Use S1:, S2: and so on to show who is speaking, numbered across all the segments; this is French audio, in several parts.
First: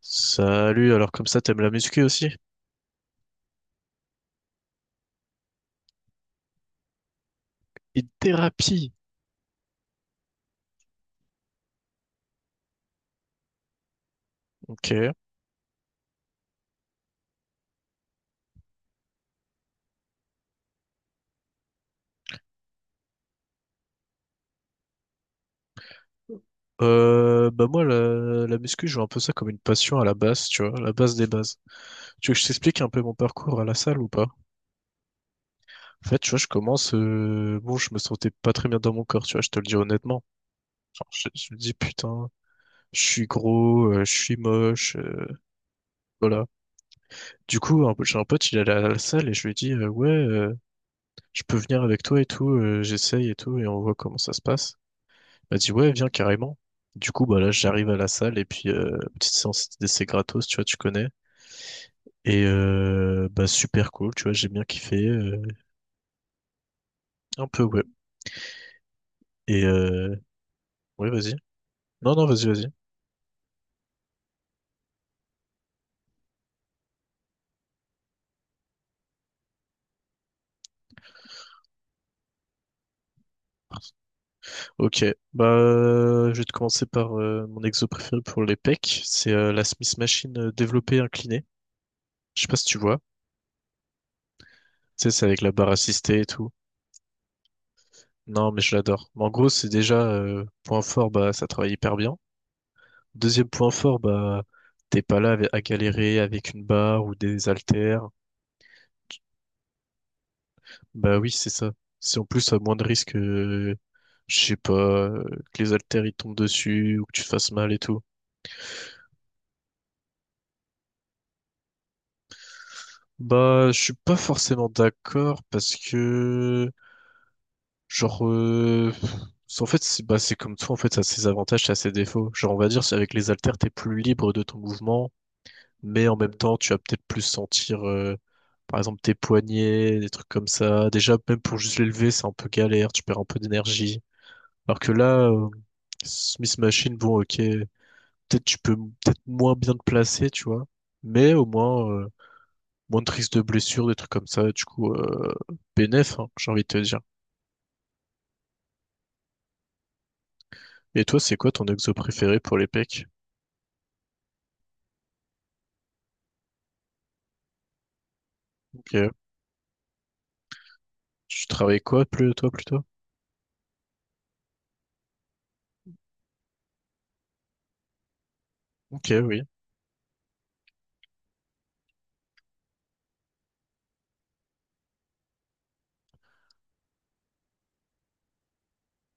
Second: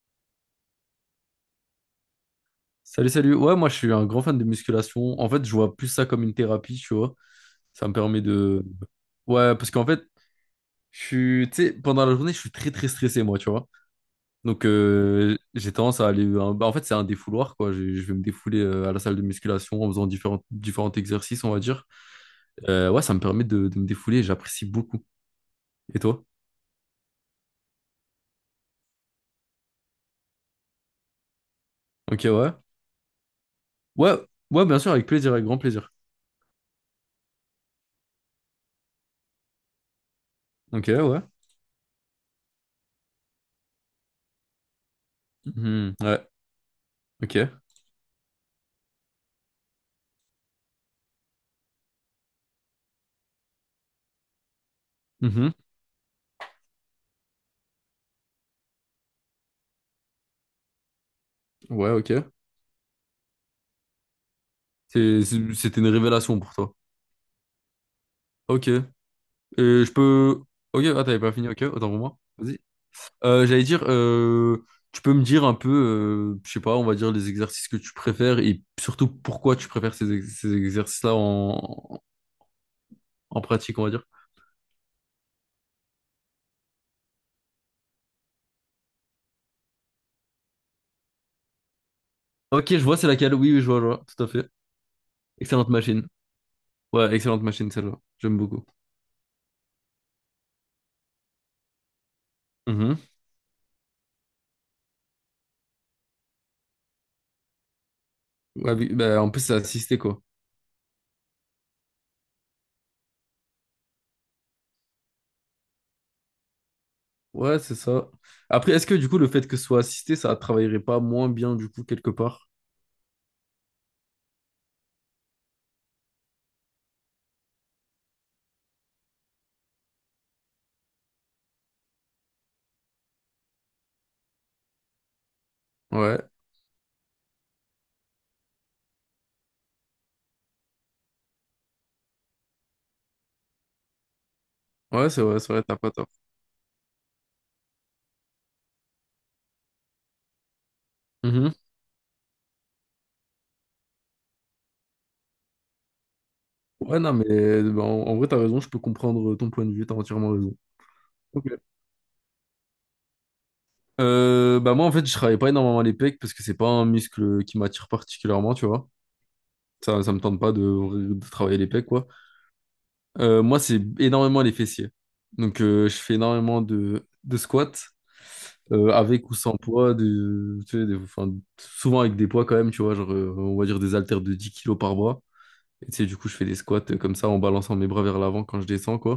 S1: Salut, alors comme ça, t'aimes la muscu aussi?
S2: Salut, salut. Ouais, moi, je suis un grand fan de musculation. En fait, je vois plus ça comme une thérapie, tu vois. Ça me
S1: Une
S2: permet de.
S1: thérapie,
S2: Ouais, parce qu'en fait, je suis. Tu sais, pendant la journée, je suis très, très stressé, moi, tu vois. Donc,
S1: ok.
S2: j'ai tendance à aller. Bah, en fait, c'est un défouloir, quoi. Je vais me défouler à la salle de musculation en faisant différents, différents exercices, on va dire. Ouais, ça me permet de me défouler. J'apprécie beaucoup. Et toi?
S1: Bah moi, la muscu, je vois un peu ça comme une passion à la base, tu vois, la base des bases.
S2: Ok,
S1: Tu veux que je
S2: ouais.
S1: t'explique un peu mon parcours à la salle ou
S2: Ouais,
S1: pas?
S2: ouais, bien sûr, avec plaisir, avec grand plaisir.
S1: En fait, tu vois, je commence, bon, je me sentais pas très bien dans mon corps, tu vois, je te le dis honnêtement.
S2: Ok,
S1: Genre,
S2: ouais.
S1: je me dis, putain, je suis gros, je suis moche,
S2: Mhm, ouais,
S1: voilà.
S2: ok.
S1: Du coup, j'ai un pote, il est à la salle et je lui ai dit, ouais, je peux venir avec toi et tout, j'essaye et tout, et on voit comment ça se passe.
S2: Mhm,
S1: Elle dit ouais, viens carrément. Du coup, bah là, j'arrive à la salle et puis petite séance d'essai gratos, tu vois, tu connais.
S2: ouais, ok.
S1: Et bah super cool, tu vois, j'ai bien kiffé. euh,
S2: C'était une révélation pour toi.
S1: un peu, ouais.
S2: Ok. Et
S1: Et
S2: je peux. Ok, ah,
S1: ouais,
S2: t'avais pas
S1: vas-y.
S2: fini, ok, autant pour
S1: Non,
S2: moi.
S1: non, vas-y,
S2: Vas-y.
S1: vas-y.
S2: J'allais dire, tu peux me dire un peu, je sais pas, on va dire les exercices que tu préfères et surtout pourquoi tu préfères ces, ces exercices-là en pratique, on va dire.
S1: Ok, bah je vais te commencer par mon exo préféré pour les pecs. C'est la Smith Machine développée inclinée. Je sais pas si
S2: Ok, je
S1: tu
S2: vois,
S1: vois.
S2: c'est laquelle. Oui, oui, je vois, tout à fait.
S1: Tu sais, c'est avec la barre
S2: Excellente machine.
S1: assistée et tout.
S2: Ouais, excellente machine, celle-là. J'aime
S1: Non, mais
S2: beaucoup.
S1: je l'adore. Mais en gros, c'est déjà point fort, bah ça travaille hyper bien.
S2: Mhm.
S1: Deuxième point fort, bah, t'es pas là à galérer avec une barre ou des haltères.
S2: Ouais, oui, bah, en plus, c'est assisté, quoi.
S1: Bah oui, c'est ça. Si en plus, à moins de risque, je sais pas, que les haltères ils tombent dessus ou que tu fasses
S2: Ouais,
S1: mal
S2: c'est
S1: et tout.
S2: ça. Après, est-ce que du coup, le fait que ce soit assisté, ça travaillerait pas moins bien, du coup, quelque part?
S1: Bah, je suis pas forcément d'accord parce que, genre, en fait, c'est bah, c'est comme tout, en fait, ça a ses avantages, ça a ses défauts. Genre, on va dire, c'est avec les haltères, t'es plus libre de ton mouvement. Mais en
S2: Ouais.
S1: même temps, tu vas peut-être plus sentir, par exemple, tes poignets, des trucs comme ça. Déjà, même pour juste l'élever, c'est un peu galère, tu perds un peu d'énergie. Alors que
S2: Ouais,
S1: là,
S2: c'est vrai, t'as pas tort.
S1: Smith Machine, bon, ok, peut-être tu peux peut-être moins bien te placer, tu vois, mais au
S2: Mhm.
S1: moins, moins de risques de blessures, des trucs comme ça, du coup, bénef, hein, j'ai envie de te
S2: Ouais,
S1: dire.
S2: non, mais bah, en vrai, t'as raison, je peux comprendre ton point de vue, t'as entièrement raison.
S1: Et toi, c'est
S2: Ok.
S1: quoi ton exo préféré pour les pecs?
S2: Bah moi, en fait, je travaille pas énormément les pecs parce que c'est pas un muscle qui m'attire particulièrement, tu vois.
S1: Ok.
S2: Ça me tente pas de
S1: Tu
S2: travailler les
S1: travailles
S2: pecs,
S1: quoi,
S2: quoi.
S1: plus, toi, plutôt?
S2: Moi, c'est énormément les fessiers. Donc, je fais énormément de squats
S1: Ok,
S2: avec ou
S1: oui.
S2: sans poids, de, tu sais, enfin, souvent avec des poids quand même, tu vois, genre, on va dire des haltères de 10 kilos par bras. Et tu sais, du coup, je fais des squats comme ça en balançant mes bras vers l'avant quand je descends, quoi.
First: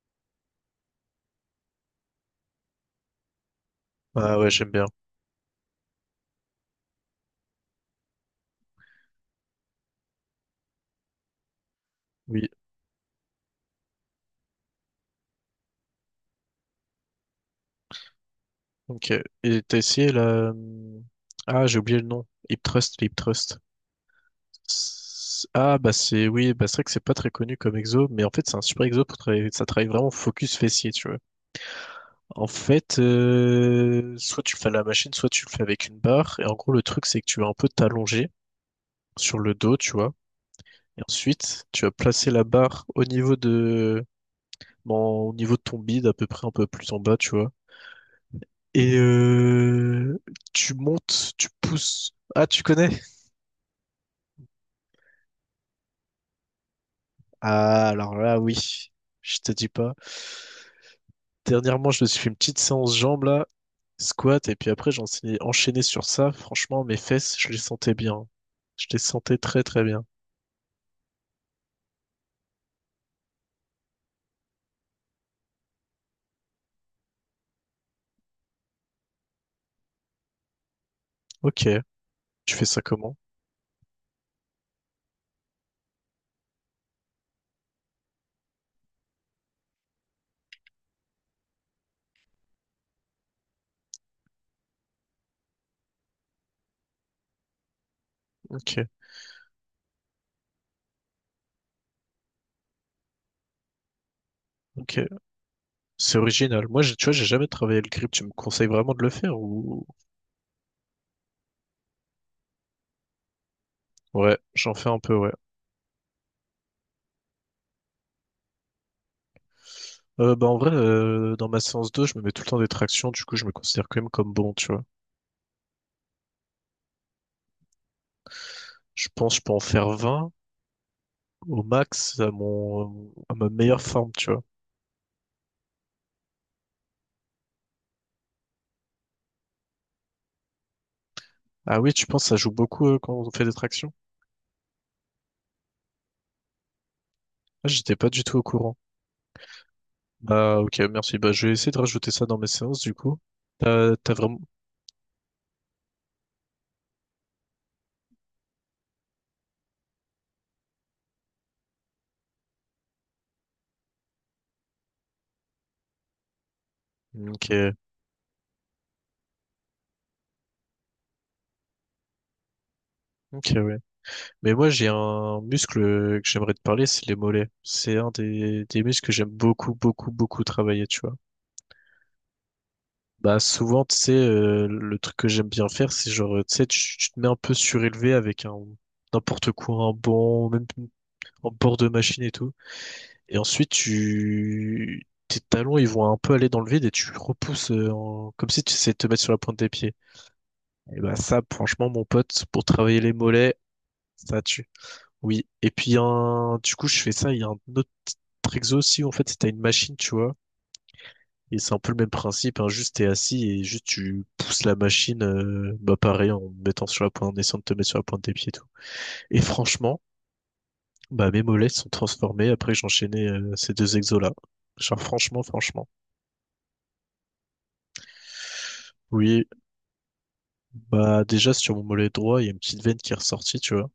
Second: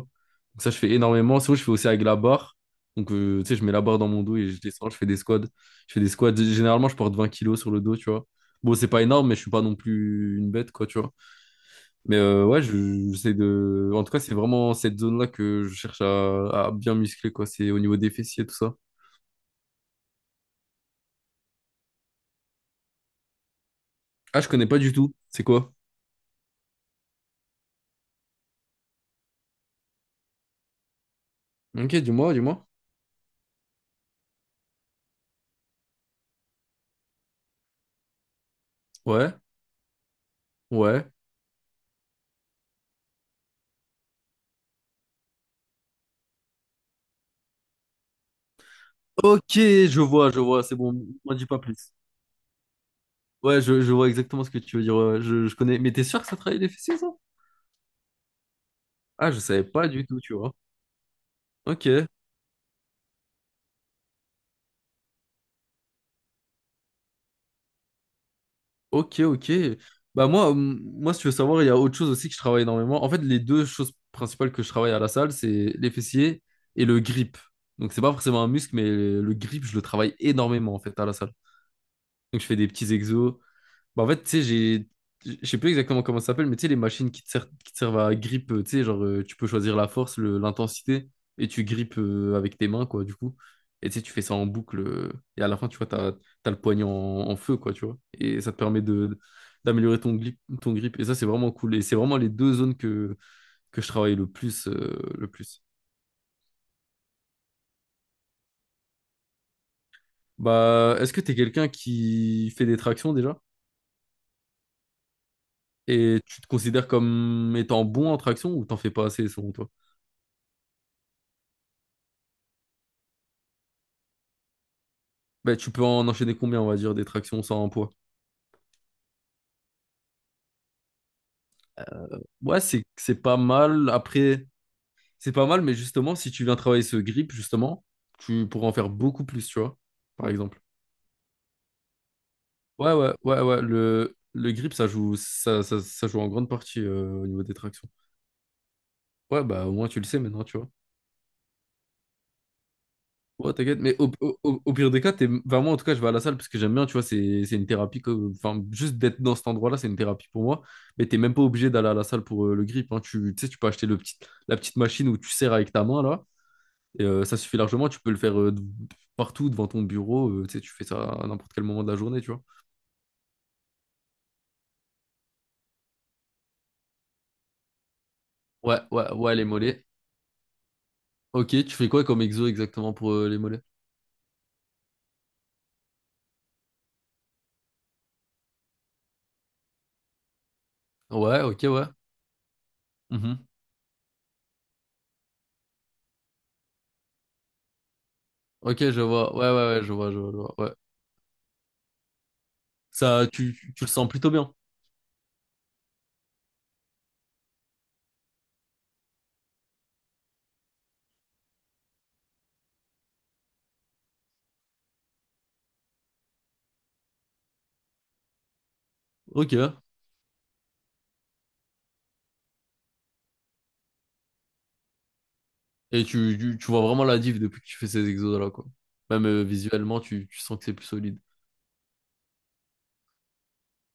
S2: Donc ça, je fais énormément. Sinon, je fais aussi avec la barre. Donc, tu sais, je mets la barre dans mon dos
S1: Ah
S2: et
S1: ouais,
S2: je
S1: j'aime bien.
S2: descends, je fais des squats. Je fais des squats. Généralement, je porte 20 kilos sur le dos, tu vois. Bon, c'est pas énorme, mais je suis pas non plus une bête, quoi, tu vois. Mais
S1: Oui.
S2: ouais, j'essaie de. En tout cas, c'est vraiment cette zone-là que je cherche à bien muscler, quoi. C'est au niveau des fessiers, tout ça.
S1: Ok. Et t'as essayé la... Ah, j'ai oublié le nom. HipTrust, HipTrust.
S2: Ah, je connais pas du tout. C'est quoi?
S1: Ah, bah c'est... Oui, bah c'est vrai que c'est pas très connu comme exo, mais en fait, c'est un super exo pour travailler... Ça travaille vraiment focus fessier, tu vois.
S2: Ok, dis-moi,
S1: En
S2: dis-moi.
S1: fait, soit tu le fais à la machine, soit tu le fais avec une barre. Et en gros, le truc, c'est que tu vas un peu t'allonger
S2: Ouais,
S1: sur le dos, tu vois. Et
S2: ouais.
S1: ensuite, tu vas placer la barre au niveau de... Bon, au niveau de ton bide, à peu près un peu plus en bas, tu vois. Et
S2: Ok, je vois,
S1: tu
S2: c'est bon,
S1: montes,
S2: m'en dis
S1: tu
S2: pas plus.
S1: pousses. Ah, tu connais?
S2: Ouais, je vois exactement ce que tu veux dire. Ouais, je connais. Mais t'es sûr que ça travaille les fessiers, ça?
S1: Ah, alors là, oui,
S2: Ah,
S1: je
S2: je
S1: te
S2: savais
S1: dis
S2: pas
S1: pas.
S2: du tout, tu vois.
S1: Dernièrement, je
S2: Ok,
S1: me suis fait une petite séance jambes là, squat, et puis après, j'en suis enchaîné sur ça. Franchement, mes fesses, je les sentais bien. Je les
S2: ok,
S1: sentais
S2: ok.
S1: très très bien.
S2: Bah moi, si tu veux savoir, il y a autre chose aussi que je travaille énormément. En fait, les deux choses principales que je travaille à la salle, c'est les fessiers et le grip. Donc c'est pas forcément un muscle, mais le grip, je le travaille énormément en fait à la salle.
S1: Ok,
S2: Donc je
S1: tu
S2: fais
S1: fais
S2: des
S1: ça
S2: petits
S1: comment?
S2: exos. Bah, en fait, tu sais, j'ai. Je sais plus exactement comment ça s'appelle, mais tu sais, les machines qui te servent à grip, tu sais, genre, tu peux choisir la force, l'intensité, et tu grippes avec tes mains, quoi, du coup. Et tu sais, tu fais ça en boucle, et à la fin, tu vois, t'as le poignet en feu, quoi, tu vois. Et ça te
S1: Ok,
S2: permet d'améliorer ton grip, ton grip. Et ça, c'est vraiment cool. Et c'est vraiment les deux zones que je travaille le plus,
S1: ok.
S2: le plus.
S1: C'est original. Moi, tu vois, j'ai jamais travaillé le grip. Tu me conseilles vraiment de le faire ou...
S2: Bah, est-ce que t'es quelqu'un qui fait des tractions déjà?
S1: Ouais, j'en fais un peu, ouais.
S2: Et tu te considères comme étant bon en traction ou t'en fais pas assez selon toi?
S1: Bah en vrai, dans ma séance 2, je me mets tout le temps des tractions, du coup je me considère quand même comme bon, tu vois.
S2: Ben tu peux en enchaîner combien, on va dire, des tractions sans un poids?
S1: Je pense que je peux en faire 20 au max à
S2: Ouais, c'est
S1: mon
S2: c'est
S1: à
S2: pas
S1: ma meilleure
S2: mal.
S1: forme, tu vois.
S2: Après, c'est pas mal, mais justement, si tu viens travailler ce grip, justement, tu pourras en faire beaucoup plus, tu vois, par exemple.
S1: Ah oui, tu penses que ça joue beaucoup
S2: Ouais,
S1: quand
S2: ouais,
S1: on
S2: ouais,
S1: fait des
S2: ouais.
S1: tractions?
S2: Le grip, ça joue en grande partie au niveau des
S1: Ah,
S2: tractions.
S1: j'étais pas du tout au courant.
S2: Ouais, bah au moins tu le sais maintenant, tu
S1: Bah
S2: vois.
S1: ok, merci. Bah je vais essayer de rajouter ça dans mes séances du coup.
S2: Ouais, t'inquiète,
S1: T'as
S2: mais
S1: t'as vraiment.
S2: au pire des cas, t'es. Enfin, moi, en tout cas, je vais à la salle parce que j'aime bien, tu vois, c'est une thérapie. Enfin, juste d'être dans cet endroit-là, c'est une thérapie pour moi. Mais t'es même pas obligé d'aller à la salle pour le grip, hein. Tu sais, tu peux acheter le petit. La petite machine où tu serres avec ta main, là. Et, ça
S1: Ok,
S2: suffit largement. Tu peux le faire partout, devant ton bureau. Tu sais, tu fais ça à n'importe quel moment de la journée, tu vois.
S1: ok, ouais. Mais moi, j'ai un muscle que j'aimerais te parler, c'est les mollets. C'est un des,
S2: Ouais,
S1: des muscles
S2: ouais,
S1: que j'aime
S2: ouais, les
S1: beaucoup,
S2: mollets.
S1: beaucoup, beaucoup travailler, tu vois.
S2: Ok, tu fais quoi comme exo exactement pour les
S1: Bah
S2: mollets?
S1: souvent, tu sais, le truc que j'aime bien faire, c'est genre, tu sais, tu te mets un peu surélevé avec un n'importe quoi, un banc, même
S2: Ouais,
S1: en
S2: ok,
S1: bord
S2: ouais.
S1: de machine et tout. Et
S2: Mhm.
S1: ensuite, tu tes talons, ils vont un peu aller dans le vide et tu repousses comme si tu
S2: Ok,
S1: essayais de
S2: je
S1: te mettre sur
S2: vois.
S1: la
S2: Ouais,
S1: pointe des
S2: ouais, ouais, je
S1: pieds.
S2: vois, je vois, je vois. Ouais.
S1: Et bah ça, franchement, mon pote, pour travailler les
S2: Ça, tu,
S1: mollets,
S2: tu le sens plutôt
S1: ça
S2: bien.
S1: tue. Oui. Et puis du coup, je fais ça. Il y a un autre exo aussi. En fait, c'est t'as une machine, tu vois. Et c'est un peu le même principe, hein, juste t'es assis et juste tu pousses la machine, bah pareil, en mettant sur la pointe, en essayant de te mettre sur la pointe des pieds et tout. Et
S2: Ok.
S1: franchement, bah mes mollets se sont transformés après que j'enchaînais ces deux exos-là. Genre franchement, franchement.
S2: Et tu vois vraiment la diff depuis que tu fais ces exos-là, quoi. Même
S1: Oui,
S2: visuellement, tu sens que c'est plus solide.
S1: bah déjà sur mon mollet droit, il y a une petite veine qui est ressortie, tu vois.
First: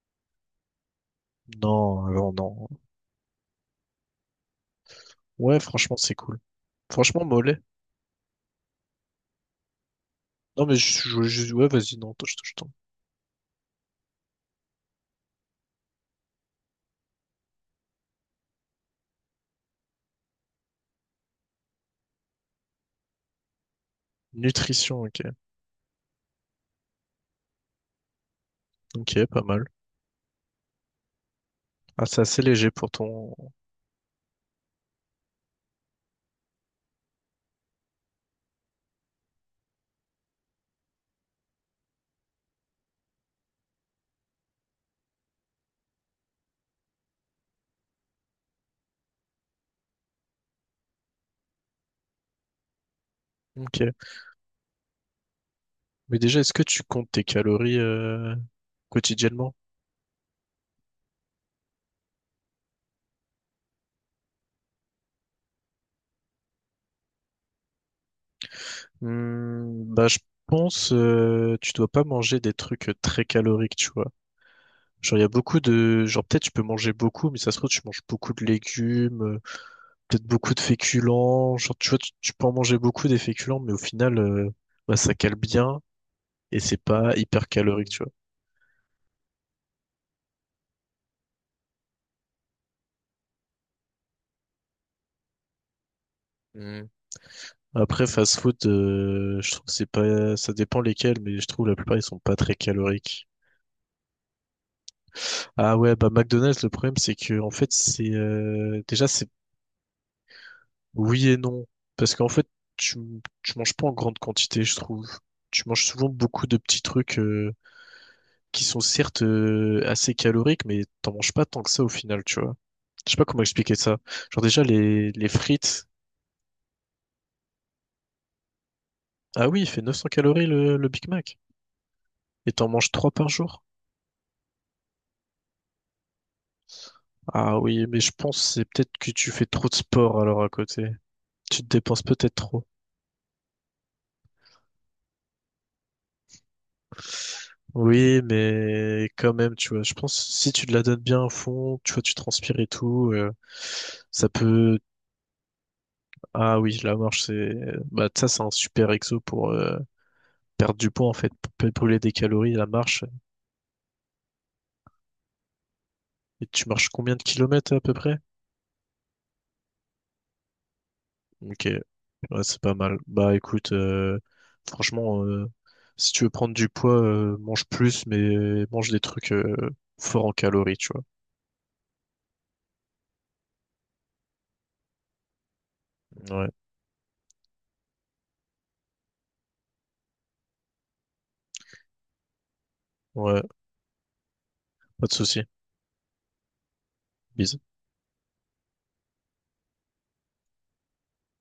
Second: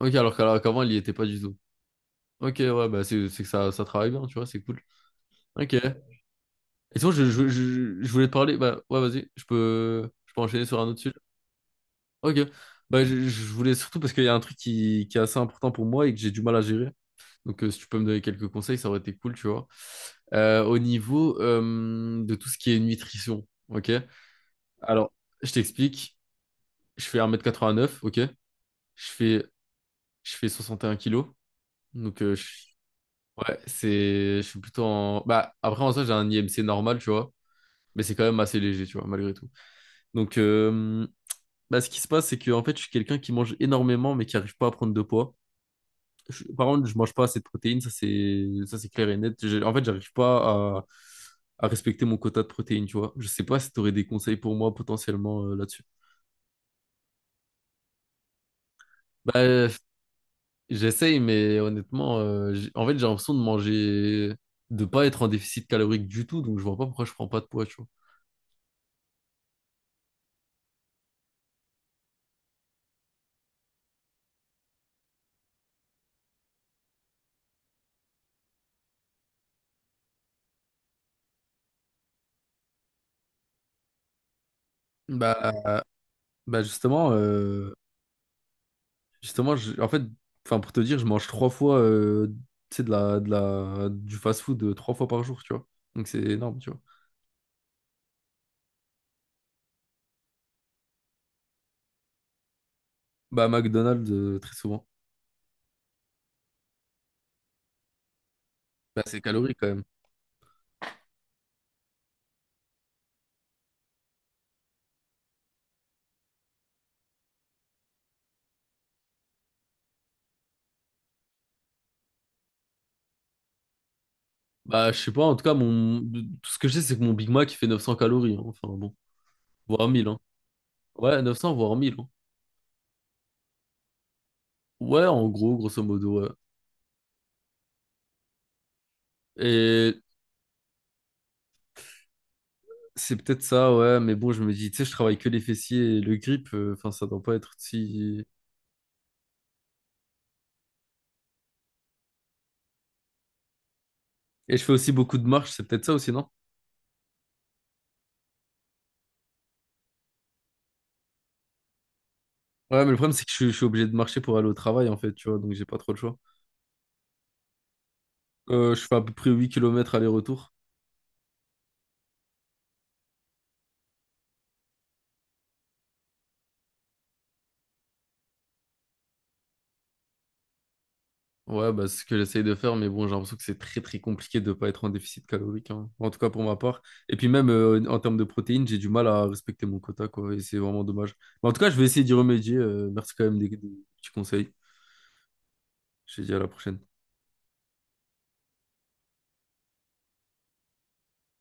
S2: Ok, alors qu'avant, il y était pas du tout.
S1: Non, non, non.
S2: Ok, ouais, bah c'est que ça travaille bien, tu vois, c'est cool.
S1: Ouais,
S2: Ok.
S1: franchement, c'est cool.
S2: Et sinon,
S1: Franchement,
S2: je, je,
S1: mollet.
S2: je, je voulais te parler. Bah, ouais, vas-y, je peux
S1: Non,
S2: enchaîner
S1: mais
S2: sur un autre sujet.
S1: ouais, vas-y, non, je,
S2: Ok.
S1: je t'en.
S2: Bah, je voulais surtout parce qu'il y a un truc qui est assez important pour moi et que j'ai du mal à gérer. Donc, si tu peux me donner quelques conseils, ça aurait été cool, tu vois. Au niveau de tout ce qui est nutrition, ok?
S1: Nutrition,
S2: Alors,
S1: ok.
S2: je t'explique. Je fais 1,89 m, ok. Je
S1: Ok, pas
S2: fais,
S1: mal.
S2: je fais 61 kilos.
S1: Ah, c'est
S2: Donc,
S1: assez léger pour ton...
S2: ouais, c'est, je suis plutôt en. Bah, après, en soi, j'ai un IMC normal, tu vois. Mais c'est quand même assez léger, tu vois, malgré tout. Donc, bah, ce qui se passe, c'est que, en fait, je suis quelqu'un qui mange énormément, mais qui arrive pas à prendre de poids. Par contre, je mange pas assez de protéines, ça, c'est clair et net. En fait, j'arrive pas à respecter mon quota de protéines, tu vois. Je sais pas si tu aurais
S1: Ok.
S2: des conseils pour moi potentiellement là-dessus.
S1: Mais déjà, est-ce que tu comptes tes calories quotidiennement?
S2: Bah, j'essaye, mais honnêtement, en fait, j'ai l'impression de manger, de pas être en déficit calorique du tout, donc je vois pas pourquoi je prends pas de poids, tu vois.
S1: Bah, je pense tu dois pas manger des trucs très caloriques, tu vois. Genre, il y a beaucoup de... Genre, peut-être tu peux manger beaucoup, mais ça se trouve, tu manges beaucoup de légumes, peut-être beaucoup de féculents. Genre, tu vois, tu peux en manger beaucoup des féculents, mais au final, bah, ça cale
S2: Bah,
S1: bien et
S2: bah,
S1: c'est
S2: justement,
S1: pas hyper calorique, tu vois.
S2: justement, en fait, enfin pour te dire, je mange trois fois, tu sais, du fast-food trois fois par jour, tu vois. Donc c'est énorme, tu vois.
S1: Après, fast-food, je trouve que c'est pas... Ça dépend lesquels, mais je trouve la plupart, ils sont pas très caloriques.
S2: Bah McDonald's très souvent.
S1: Ah ouais, bah McDonald's, le problème c'est que en fait c'est
S2: Bah
S1: déjà
S2: c'est
S1: c'est
S2: calorique quand même.
S1: oui et non parce qu'en fait tu tu manges pas en grande quantité, je trouve. Tu manges souvent beaucoup de petits trucs qui sont certes assez caloriques, mais t'en manges pas tant que ça au final, tu vois. Je sais pas comment expliquer ça. Genre déjà
S2: Bah, je
S1: les
S2: sais pas,
S1: les
S2: en tout cas,
S1: frites,
S2: mon. Tout ce que je sais, c'est que mon Big Mac, il fait 900 calories, hein. Enfin, bon,
S1: ah oui, il fait
S2: voire 1000,
S1: 900
S2: hein.
S1: calories le Big
S2: Ouais,
S1: Mac
S2: 900, voire 1000, hein.
S1: et t'en manges 3 par jour.
S2: Ouais, en gros, grosso modo, ouais.
S1: Ah oui, mais je pense que c'est peut-être que tu fais trop de
S2: Et
S1: sport alors à côté. Tu te dépenses peut-être trop.
S2: c'est peut-être ça, ouais, mais bon, je me dis, tu sais, je travaille que les fessiers et le grip, enfin, ça doit pas être
S1: Oui,
S2: si.
S1: mais quand même, tu vois, je pense si tu te la donnes bien à fond, tu vois, tu transpires et tout, ça
S2: Et je fais
S1: peut.
S2: aussi beaucoup de marches, c'est peut-être ça aussi, non?
S1: Ah oui, la marche, c'est. Bah, ça, c'est un super exo pour perdre du poids, en fait, pour peut brûler des calories, la
S2: Ouais, mais le
S1: marche.
S2: problème, c'est que je suis obligé de marcher pour aller au travail, en fait, tu vois, donc j'ai pas trop le choix.
S1: Et tu marches combien de kilomètres à peu près?
S2: Je fais à peu près 8 kilomètres aller-retour.
S1: Ok, ouais, c'est pas mal. Bah, écoute, franchement, si tu veux prendre du poids, mange plus, mais mange des trucs forts en calories, tu vois.
S2: Ouais, bah, c'est ce que j'essaye de faire, mais bon, j'ai l'impression que c'est très très compliqué de ne pas être en déficit calorique, hein. En tout cas pour
S1: Ouais,
S2: ma part. Et puis même en termes de protéines, j'ai du mal à respecter mon quota, quoi, et c'est vraiment dommage. Mais en tout cas, je vais essayer d'y remédier. Merci quand même
S1: ouais,
S2: des petits conseils.
S1: pas de souci.
S2: Je te dis à la prochaine.
S1: Bisous.